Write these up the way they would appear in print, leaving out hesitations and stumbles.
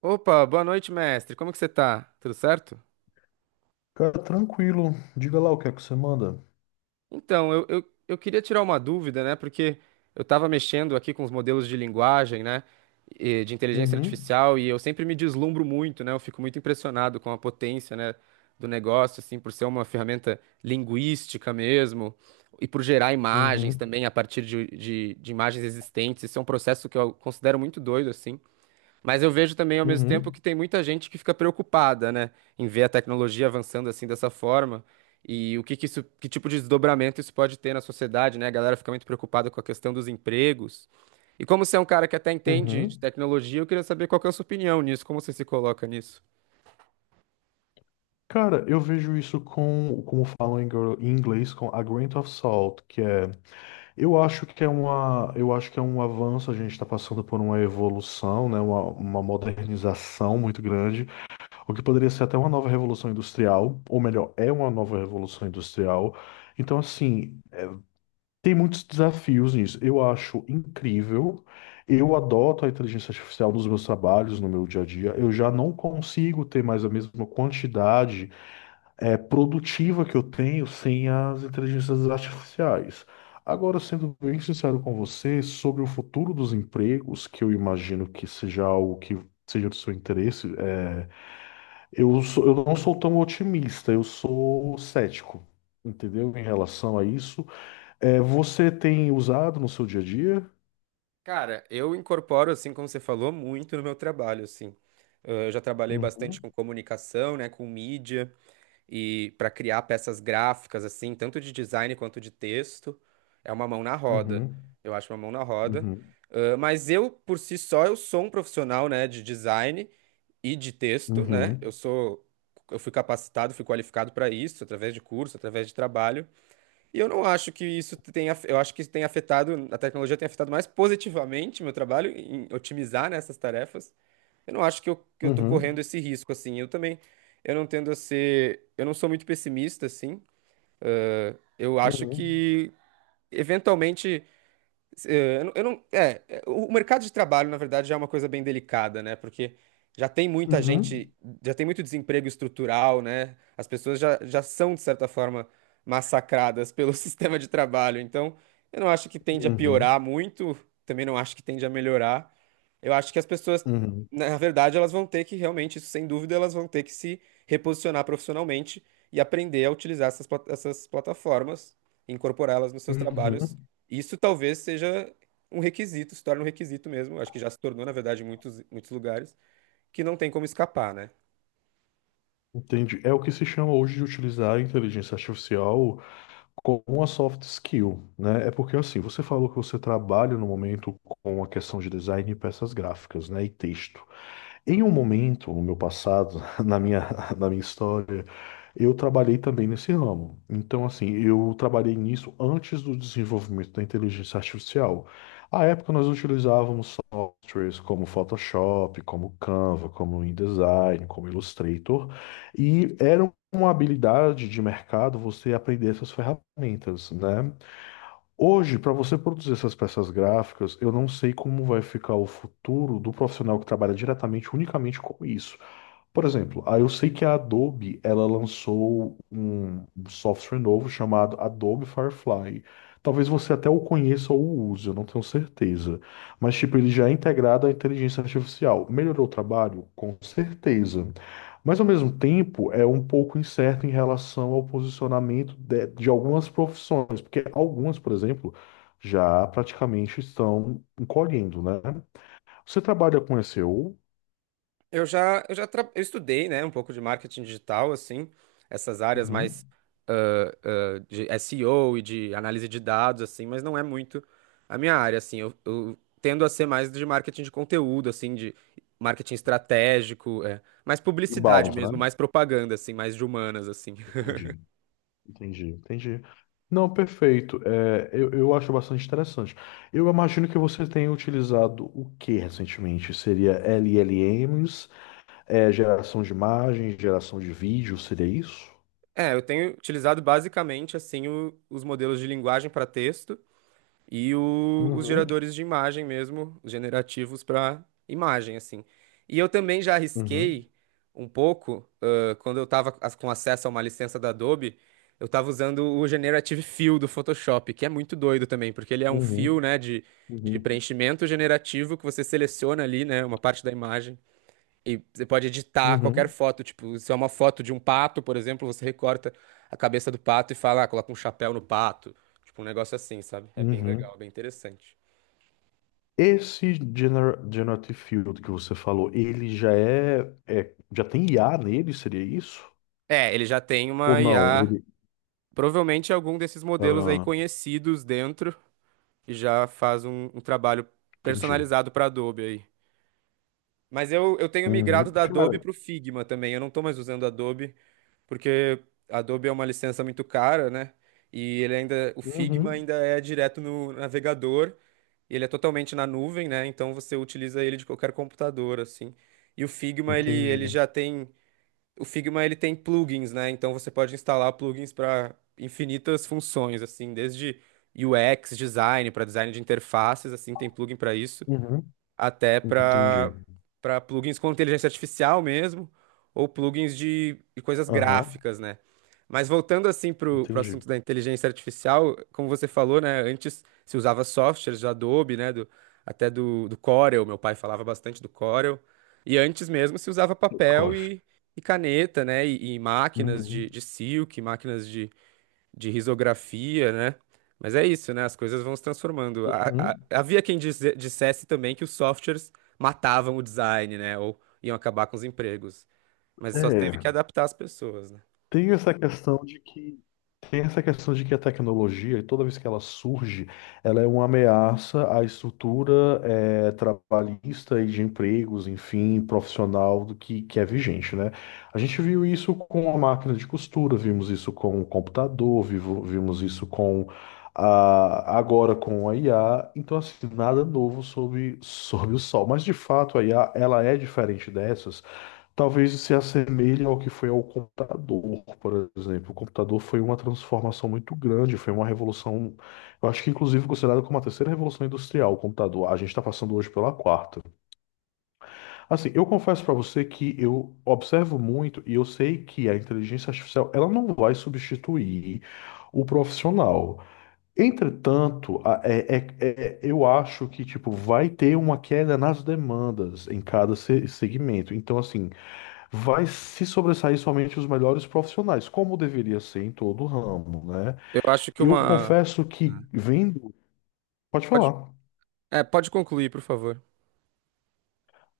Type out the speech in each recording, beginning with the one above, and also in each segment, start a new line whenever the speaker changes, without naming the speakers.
Opa, boa noite, mestre. Como que você tá? Tudo certo?
Cara, tranquilo. Diga lá o que é que você manda.
Então, eu queria tirar uma dúvida, né? Porque eu estava mexendo aqui com os modelos de linguagem, né? De inteligência
Uhum,
artificial, e eu sempre me deslumbro muito, né? Eu fico muito impressionado com a potência, né? Do negócio, assim, por ser uma ferramenta linguística mesmo, e por gerar imagens
uhum,
também a partir de imagens existentes. Isso é um processo que eu considero muito doido, assim. Mas eu vejo também ao mesmo tempo
uhum,
que tem muita gente que fica preocupada, né, em ver a tecnologia avançando assim dessa forma e o que que isso, que tipo de desdobramento isso pode ter na sociedade, né? A galera fica muito preocupada com a questão dos empregos. E como você é um cara que até entende de
uhum.
tecnologia, eu queria saber qual que é a sua opinião nisso, como você se coloca nisso?
Cara, eu vejo isso com, como falam em em inglês, com a grain of salt, que é, eu acho que é um avanço. A gente está passando por uma evolução, né, uma modernização muito grande, o que poderia ser até uma nova revolução industrial, ou melhor, é uma nova revolução industrial. Então, assim, tem muitos desafios nisso. Eu acho incrível. Eu adoto a inteligência artificial nos meus trabalhos, no meu dia a dia. Eu já não consigo ter mais a mesma quantidade produtiva que eu tenho sem as inteligências artificiais. Agora, sendo bem sincero com você, sobre o futuro dos empregos, que eu imagino que seja algo que seja do seu interesse, eu não sou tão otimista, eu sou cético, entendeu? Em relação a isso. É, você tem usado no seu dia a dia?
Cara, eu incorporo, assim, como você falou, muito no meu trabalho, assim. Eu já trabalhei bastante
Uhum,
com comunicação, né, com mídia. E para criar peças gráficas assim, tanto de design quanto de texto, é uma mão na roda.
uhum,
Eu acho uma mão na roda.
uhum,
Ah, mas eu, por si só, eu sou um profissional, né, de design e de texto, né?
uhum,
Eu sou. Eu fui capacitado, fui qualificado para isso, através de curso, através de trabalho. E eu não acho que isso tenha. Eu acho que isso tem afetado, a tecnologia tem afetado mais positivamente meu trabalho em otimizar, né, essas tarefas. Eu não acho que eu tô correndo
uhum,
esse risco, assim. Eu também, eu não tendo a ser, eu não sou muito pessimista, assim. Eu acho
uhum,
que, eventualmente, eu não- o mercado de trabalho, na verdade, já é uma coisa bem delicada, né? Porque já tem muita
uhum,
gente, já tem muito desemprego estrutural, né? As pessoas já são, de certa forma, massacradas pelo sistema de trabalho. Então, eu não acho que tende a
uhum,
piorar muito, também não acho que tende a melhorar. Eu acho que as pessoas,
uhum,
na verdade, elas vão ter que realmente, isso sem dúvida, elas vão ter que se reposicionar profissionalmente e aprender a utilizar essas plataformas, incorporá-las nos seus trabalhos.
uhum.
Isso talvez seja um requisito, se torna um requisito mesmo. Acho que já se tornou, na verdade, em muitos lugares, que não tem como escapar, né?
Entendi. É o que se chama hoje de utilizar a inteligência artificial como uma soft skill, né? É porque assim, você falou que você trabalha no momento com a questão de design e peças gráficas, né? E texto. Em um momento, no meu passado, na minha história, eu trabalhei também nesse ramo. Então, assim, eu trabalhei nisso antes do desenvolvimento da inteligência artificial. À época, nós utilizávamos softwares como Photoshop, como Canva, como InDesign, como Illustrator, e era uma habilidade de mercado você aprender essas ferramentas, né? Hoje, para você produzir essas peças gráficas, eu não sei como vai ficar o futuro do profissional que trabalha diretamente, unicamente com isso. Por exemplo, eu sei que a Adobe, ela lançou um software novo chamado Adobe Firefly. Talvez você até o conheça ou use, eu não tenho certeza. Mas, tipo, ele já é integrado à inteligência artificial. Melhorou o trabalho? Com certeza. Mas, ao mesmo tempo, é um pouco incerto em relação ao posicionamento de algumas profissões. Porque algumas, por exemplo, já praticamente estão encolhendo, né? Você trabalha com SEO?
Eu estudei, né, um pouco de marketing digital, assim, essas áreas mais
Uhum.
de SEO e O e de análise de dados, assim, mas não é muito a minha área, assim. Eu tendo a ser mais de marketing de conteúdo, assim, de marketing estratégico, é, mais publicidade
Inbound, né?
mesmo, mais propaganda, assim, mais de humanas, assim.
Entendi, entendi, entendi. Não, perfeito. É, eu acho bastante interessante. Eu imagino que você tenha utilizado o que recentemente? Seria LLMs, geração de imagens, geração de vídeo, seria isso?
É, eu tenho utilizado basicamente, assim, os modelos de linguagem para texto e os
Uhum,
geradores de imagem mesmo, os generativos para imagem, assim. E eu também já
uhum,
arrisquei um pouco, quando eu estava com acesso a uma licença da Adobe, eu estava usando o Generative Fill do Photoshop, que é muito doido também, porque ele é um fill
uhum,
né, de
uhum,
preenchimento generativo que você seleciona ali, né, uma parte da imagem. E você pode editar qualquer
uhum,
foto, tipo, se é uma foto de um pato, por exemplo, você recorta a cabeça do pato e fala, ah, coloca um chapéu no pato. Tipo, um negócio assim, sabe? É bem
uhum.
legal, bem interessante.
Esse Generative Field que você falou, ele já já tem IA nele, seria isso?
É, ele já tem
Ou
uma
não?
IA,
Ele.
provavelmente algum desses modelos aí
Ah,
conhecidos dentro, e já faz um trabalho
entendi.
personalizado para Adobe aí. Mas eu tenho migrado
Uhum.
da
Cara,
Adobe pro Figma também, eu não tô mais usando Adobe, porque Adobe é uma licença muito cara, né? E ele ainda, o Figma
uhum.
ainda é direto no navegador. Ele é totalmente na nuvem, né? Então você utiliza ele de qualquer computador, assim. E o Figma, ele
Entendi.
já tem. O Figma, ele tem plugins, né? Então você pode instalar plugins para infinitas funções, assim, desde UX, design, para design de interfaces, assim, tem plugin para isso
Uhum.
até
Entendi.
para para plugins com inteligência artificial mesmo, ou plugins de coisas
Aham,
gráficas, né? Mas voltando assim para o
entendi.
assunto da inteligência artificial, como você falou, né? Antes se usava softwares do Adobe, né? Até do Corel, meu pai falava bastante do Corel. E antes mesmo se usava papel
Corf.
e, e caneta, né? E máquinas
Uhum.
de silk, máquinas de risografia, né? Mas é isso, né? As coisas vão se transformando.
Uhum.
Havia quem dissesse também que os softwares matavam o design, né? Ou iam acabar com os empregos. Mas só teve que
É.
adaptar as pessoas, né?
Tem essa questão de que Tem essa questão de que a tecnologia, toda vez que ela surge, ela é uma ameaça à estrutura trabalhista e de empregos, enfim, profissional do que é vigente, né? A gente viu isso com a máquina de costura, vimos isso com o computador, vimos isso agora com a IA. Então, assim, nada novo sobre o sol. Mas de fato, a IA ela é diferente dessas. Talvez se assemelhe ao que foi ao computador, por exemplo. O computador foi uma transformação muito grande, foi uma revolução, eu acho que inclusive considerada como a terceira revolução industrial, o computador. A gente está passando hoje pela quarta. Assim, eu confesso para você que eu observo muito e eu sei que a inteligência artificial, ela não vai substituir o profissional. Entretanto, eu acho que tipo vai ter uma queda nas demandas em cada segmento. Então, assim, vai se sobressair somente os melhores profissionais, como deveria ser em todo o ramo, né?
Eu acho que
Eu
uma.
confesso que vendo. Pode
Pode,
falar.
é, pode concluir, por favor.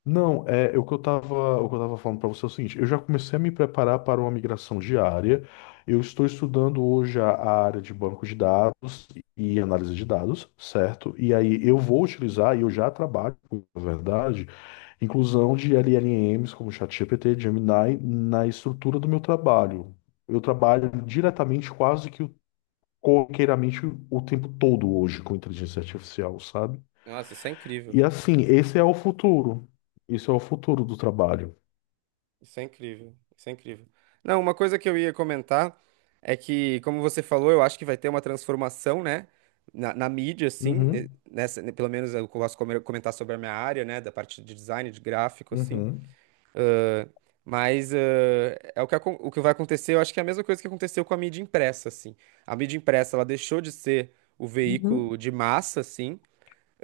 Não, o que eu tava, falando para você é o seguinte: eu já comecei a me preparar para uma migração diária. Eu estou estudando hoje a área de banco de dados e análise de dados, certo? E aí eu vou utilizar, e eu já trabalho com, na verdade, inclusão de LLMs como ChatGPT, Gemini, na estrutura do meu trabalho. Eu trabalho diretamente, quase que corriqueiramente, o tempo todo hoje com inteligência artificial, sabe?
Nossa, isso é incrível.
E assim, esse é o futuro. Isso é o futuro do trabalho.
Isso é incrível, isso é incrível. Não, uma coisa que eu ia comentar é que, como você falou, eu acho que vai ter uma transformação, né, na mídia, assim,
Uhum,
nessa, né, pelo menos eu posso comentar sobre a minha área, né, da parte de design, de gráfico, assim,
uhum,
mas é o que, o que vai acontecer, eu acho que é a mesma coisa que aconteceu com a mídia impressa, assim. A mídia impressa, ela deixou de ser o veículo
uhum,
de massa, assim,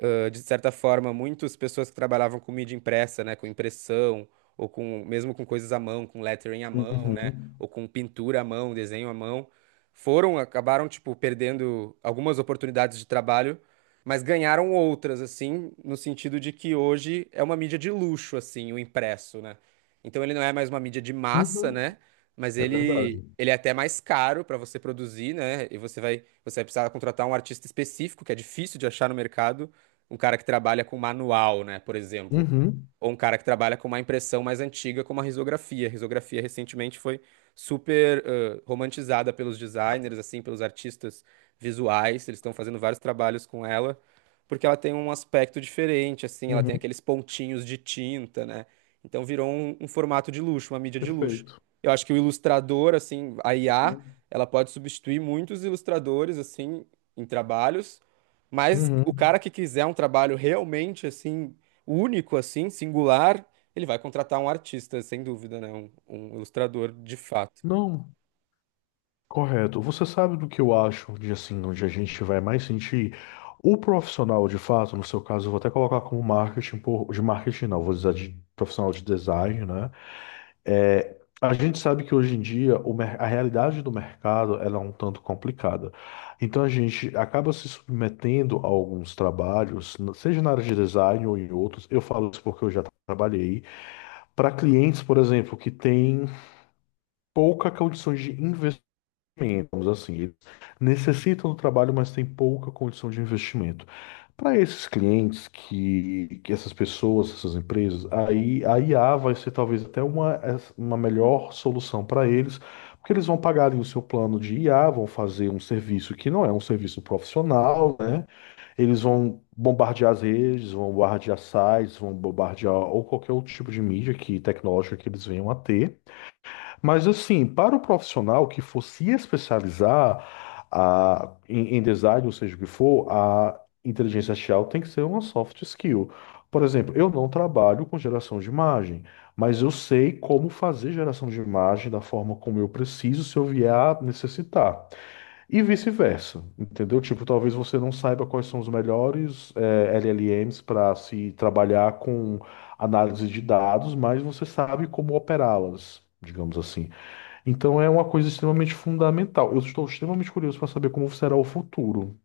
ah, de certa forma, muitas pessoas que trabalhavam com mídia impressa, né, com impressão, ou com mesmo com coisas à mão, com lettering à mão, né,
uhum,
ou com pintura à mão, desenho à mão, foram, acabaram, tipo, perdendo algumas oportunidades de trabalho, mas ganharam outras, assim, no sentido de que hoje é uma mídia de luxo, assim, o impresso, né? Então ele não é mais uma mídia de massa,
uhum,
né? Mas
é verdade.
ele é até mais caro para você produzir, né? E você vai precisar contratar um artista específico, que é difícil de achar no mercado, um cara que trabalha com manual, né, por exemplo,
Uhum,
ou um cara que trabalha com uma impressão mais antiga, como a risografia. A risografia recentemente foi super romantizada pelos designers, assim, pelos artistas visuais. Eles estão fazendo vários trabalhos com ela, porque ela tem um aspecto diferente, assim, ela tem
uhum.
aqueles pontinhos de tinta, né? Então virou um formato de luxo, uma mídia de luxo.
Perfeito.
Eu acho que o ilustrador, assim, a IA,
Uhum.
ela pode substituir muitos ilustradores, assim, em trabalhos. Mas o
Uhum.
cara que quiser um trabalho realmente assim, único assim, singular, ele vai contratar um artista, sem dúvida, né? Um ilustrador de fato.
Não, correto. Você sabe do que eu acho? De assim, onde a gente vai mais sentir o profissional de fato, no seu caso, eu vou até colocar como marketing, por, de marketing não, vou dizer de profissional de design, né? É, a gente sabe que hoje em dia o a realidade do mercado ela é um tanto complicada. Então a gente acaba se submetendo a alguns trabalhos, seja na área de design ou em outros. Eu falo isso porque eu já trabalhei para clientes, por exemplo, que têm pouca condição de investir investimentos, assim. Eles necessitam do trabalho, mas têm pouca condição de investimento. Para esses clientes, que essas pessoas, essas empresas, aí a IA vai ser talvez até uma, melhor solução para eles, porque eles vão pagar ali o seu plano de IA, vão fazer um serviço que não é um serviço profissional, né? Eles vão bombardear as redes, vão bombardear sites, vão bombardear ou qualquer outro tipo de mídia que tecnológica que eles venham a ter. Mas assim, para o profissional que for se especializar em design, ou seja o que for, a inteligência artificial tem que ser uma soft skill. Por exemplo, eu não trabalho com geração de imagem, mas eu sei como fazer geração de imagem da forma como eu preciso se eu vier a necessitar. E vice-versa, entendeu? Tipo, talvez você não saiba quais são os melhores LLMs para se trabalhar com análise de dados, mas você sabe como operá-las, digamos assim. Então é uma coisa extremamente fundamental. Eu estou extremamente curioso para saber como será o futuro,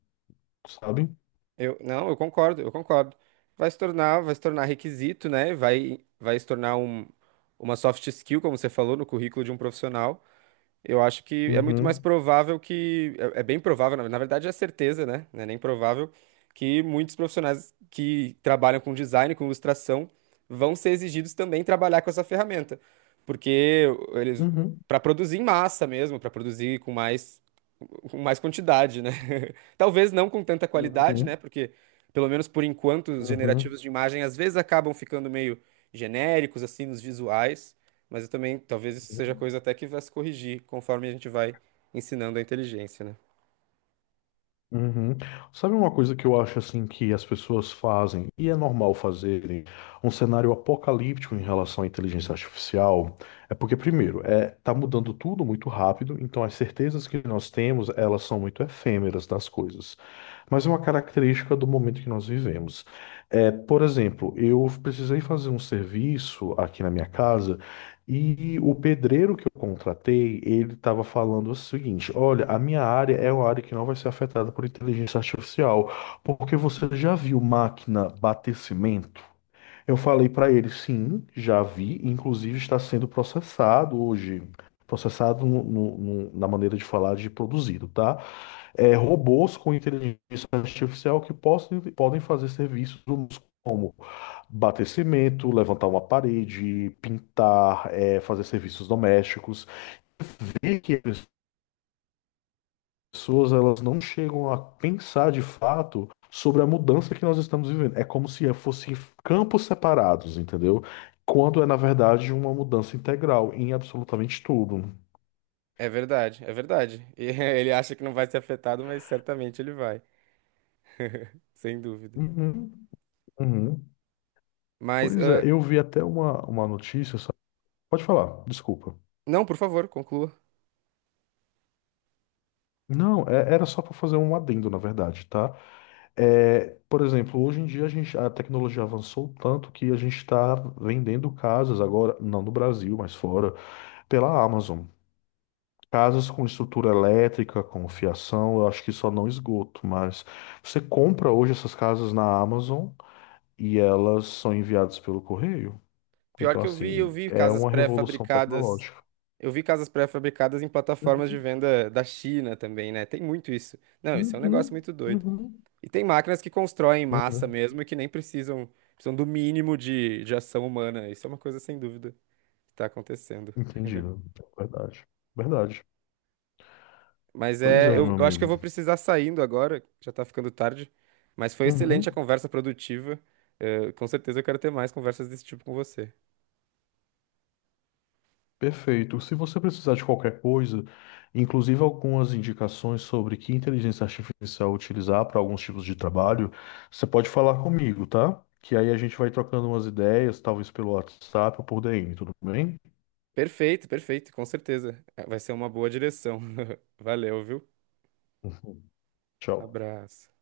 sabe?
Eu, não, eu concordo, eu concordo. Vai se tornar requisito, né? Vai, vai se tornar uma soft skill, como você falou, no currículo de um profissional. Eu acho que é muito mais
Uhum,
provável que. É, é bem provável, na verdade é certeza, né? Não é nem provável que muitos profissionais que trabalham com design, com ilustração, vão ser exigidos também trabalhar com essa ferramenta. Porque eles.
uhum,
Para produzir em massa mesmo, para produzir com mais quantidade, né? Talvez não com tanta qualidade, né?
uhum,
Porque, pelo menos por enquanto, os
uhum,
generativos de imagem às vezes acabam ficando meio genéricos, assim, nos visuais. Mas eu também, talvez isso seja
uhum.
coisa até que vai se corrigir conforme a gente vai ensinando a inteligência, né?
Uhum. Sabe uma coisa que eu acho assim que as pessoas fazem, e é normal fazerem, um cenário apocalíptico em relação à inteligência artificial? É porque, primeiro, tá mudando tudo muito rápido, então as certezas que nós temos, elas são muito efêmeras das coisas. Mas é uma característica do momento que nós vivemos. É, por exemplo, eu precisei fazer um serviço aqui na minha casa. E o pedreiro que eu contratei, ele estava falando o seguinte: olha, a minha área é uma área que não vai ser afetada por inteligência artificial, porque você já viu máquina bater cimento? Eu falei para ele: sim, já vi, inclusive está sendo processado hoje. Processado na maneira de falar, de produzido, tá? Robôs com inteligência artificial que possam, podem fazer serviços humanos como bater cimento, levantar uma parede, pintar, fazer serviços domésticos. Ver que as pessoas, elas não chegam a pensar de fato sobre a mudança que nós estamos vivendo. É como se fossem campos separados, entendeu? Quando é, na verdade, uma mudança integral em absolutamente tudo.
É verdade, é verdade. E Ele acha que não vai ser afetado, mas certamente ele vai. Sem dúvida.
Uhum, uhum.
Mas,
Pois é,
ah,
eu vi até uma, notícia, sabe? Pode falar, desculpa.
não, por favor, conclua.
Não, era só para fazer um adendo, na verdade, tá? É, por exemplo, hoje em dia a tecnologia avançou tanto que a gente está vendendo casas agora, não no Brasil, mas fora, pela Amazon. Casas com estrutura elétrica, com fiação, eu acho que só não esgoto, mas você compra hoje essas casas na Amazon e elas são enviadas pelo correio.
Pior
Então,
que
assim,
eu vi
é
casas
uma revolução
pré-fabricadas.
tecnológica.
Eu vi casas pré-fabricadas em plataformas de
Uhum,
venda da China também, né? Tem muito isso. Não, isso é um negócio
uhum,
muito doido.
uhum,
E tem máquinas que constroem em massa
uhum.
mesmo e que nem precisam, precisam do mínimo de ação humana. Isso é uma coisa sem dúvida que tá acontecendo.
Entendido. Verdade. Verdade.
Mas
Pois
é,
é,
eu,
meu
eu acho que eu
amigo.
vou precisar saindo agora, já tá ficando tarde. Mas foi excelente a
Uhum.
conversa produtiva. Com certeza eu quero ter mais conversas desse tipo com você.
Perfeito. Se você precisar de qualquer coisa, inclusive algumas indicações sobre que inteligência artificial utilizar para alguns tipos de trabalho, você pode falar comigo, tá? Que aí a gente vai trocando umas ideias, talvez pelo WhatsApp ou por DM, tudo bem?
Perfeito, perfeito, com certeza. Vai ser uma boa direção. Valeu, viu?
Uhum. Tchau.
Abraço.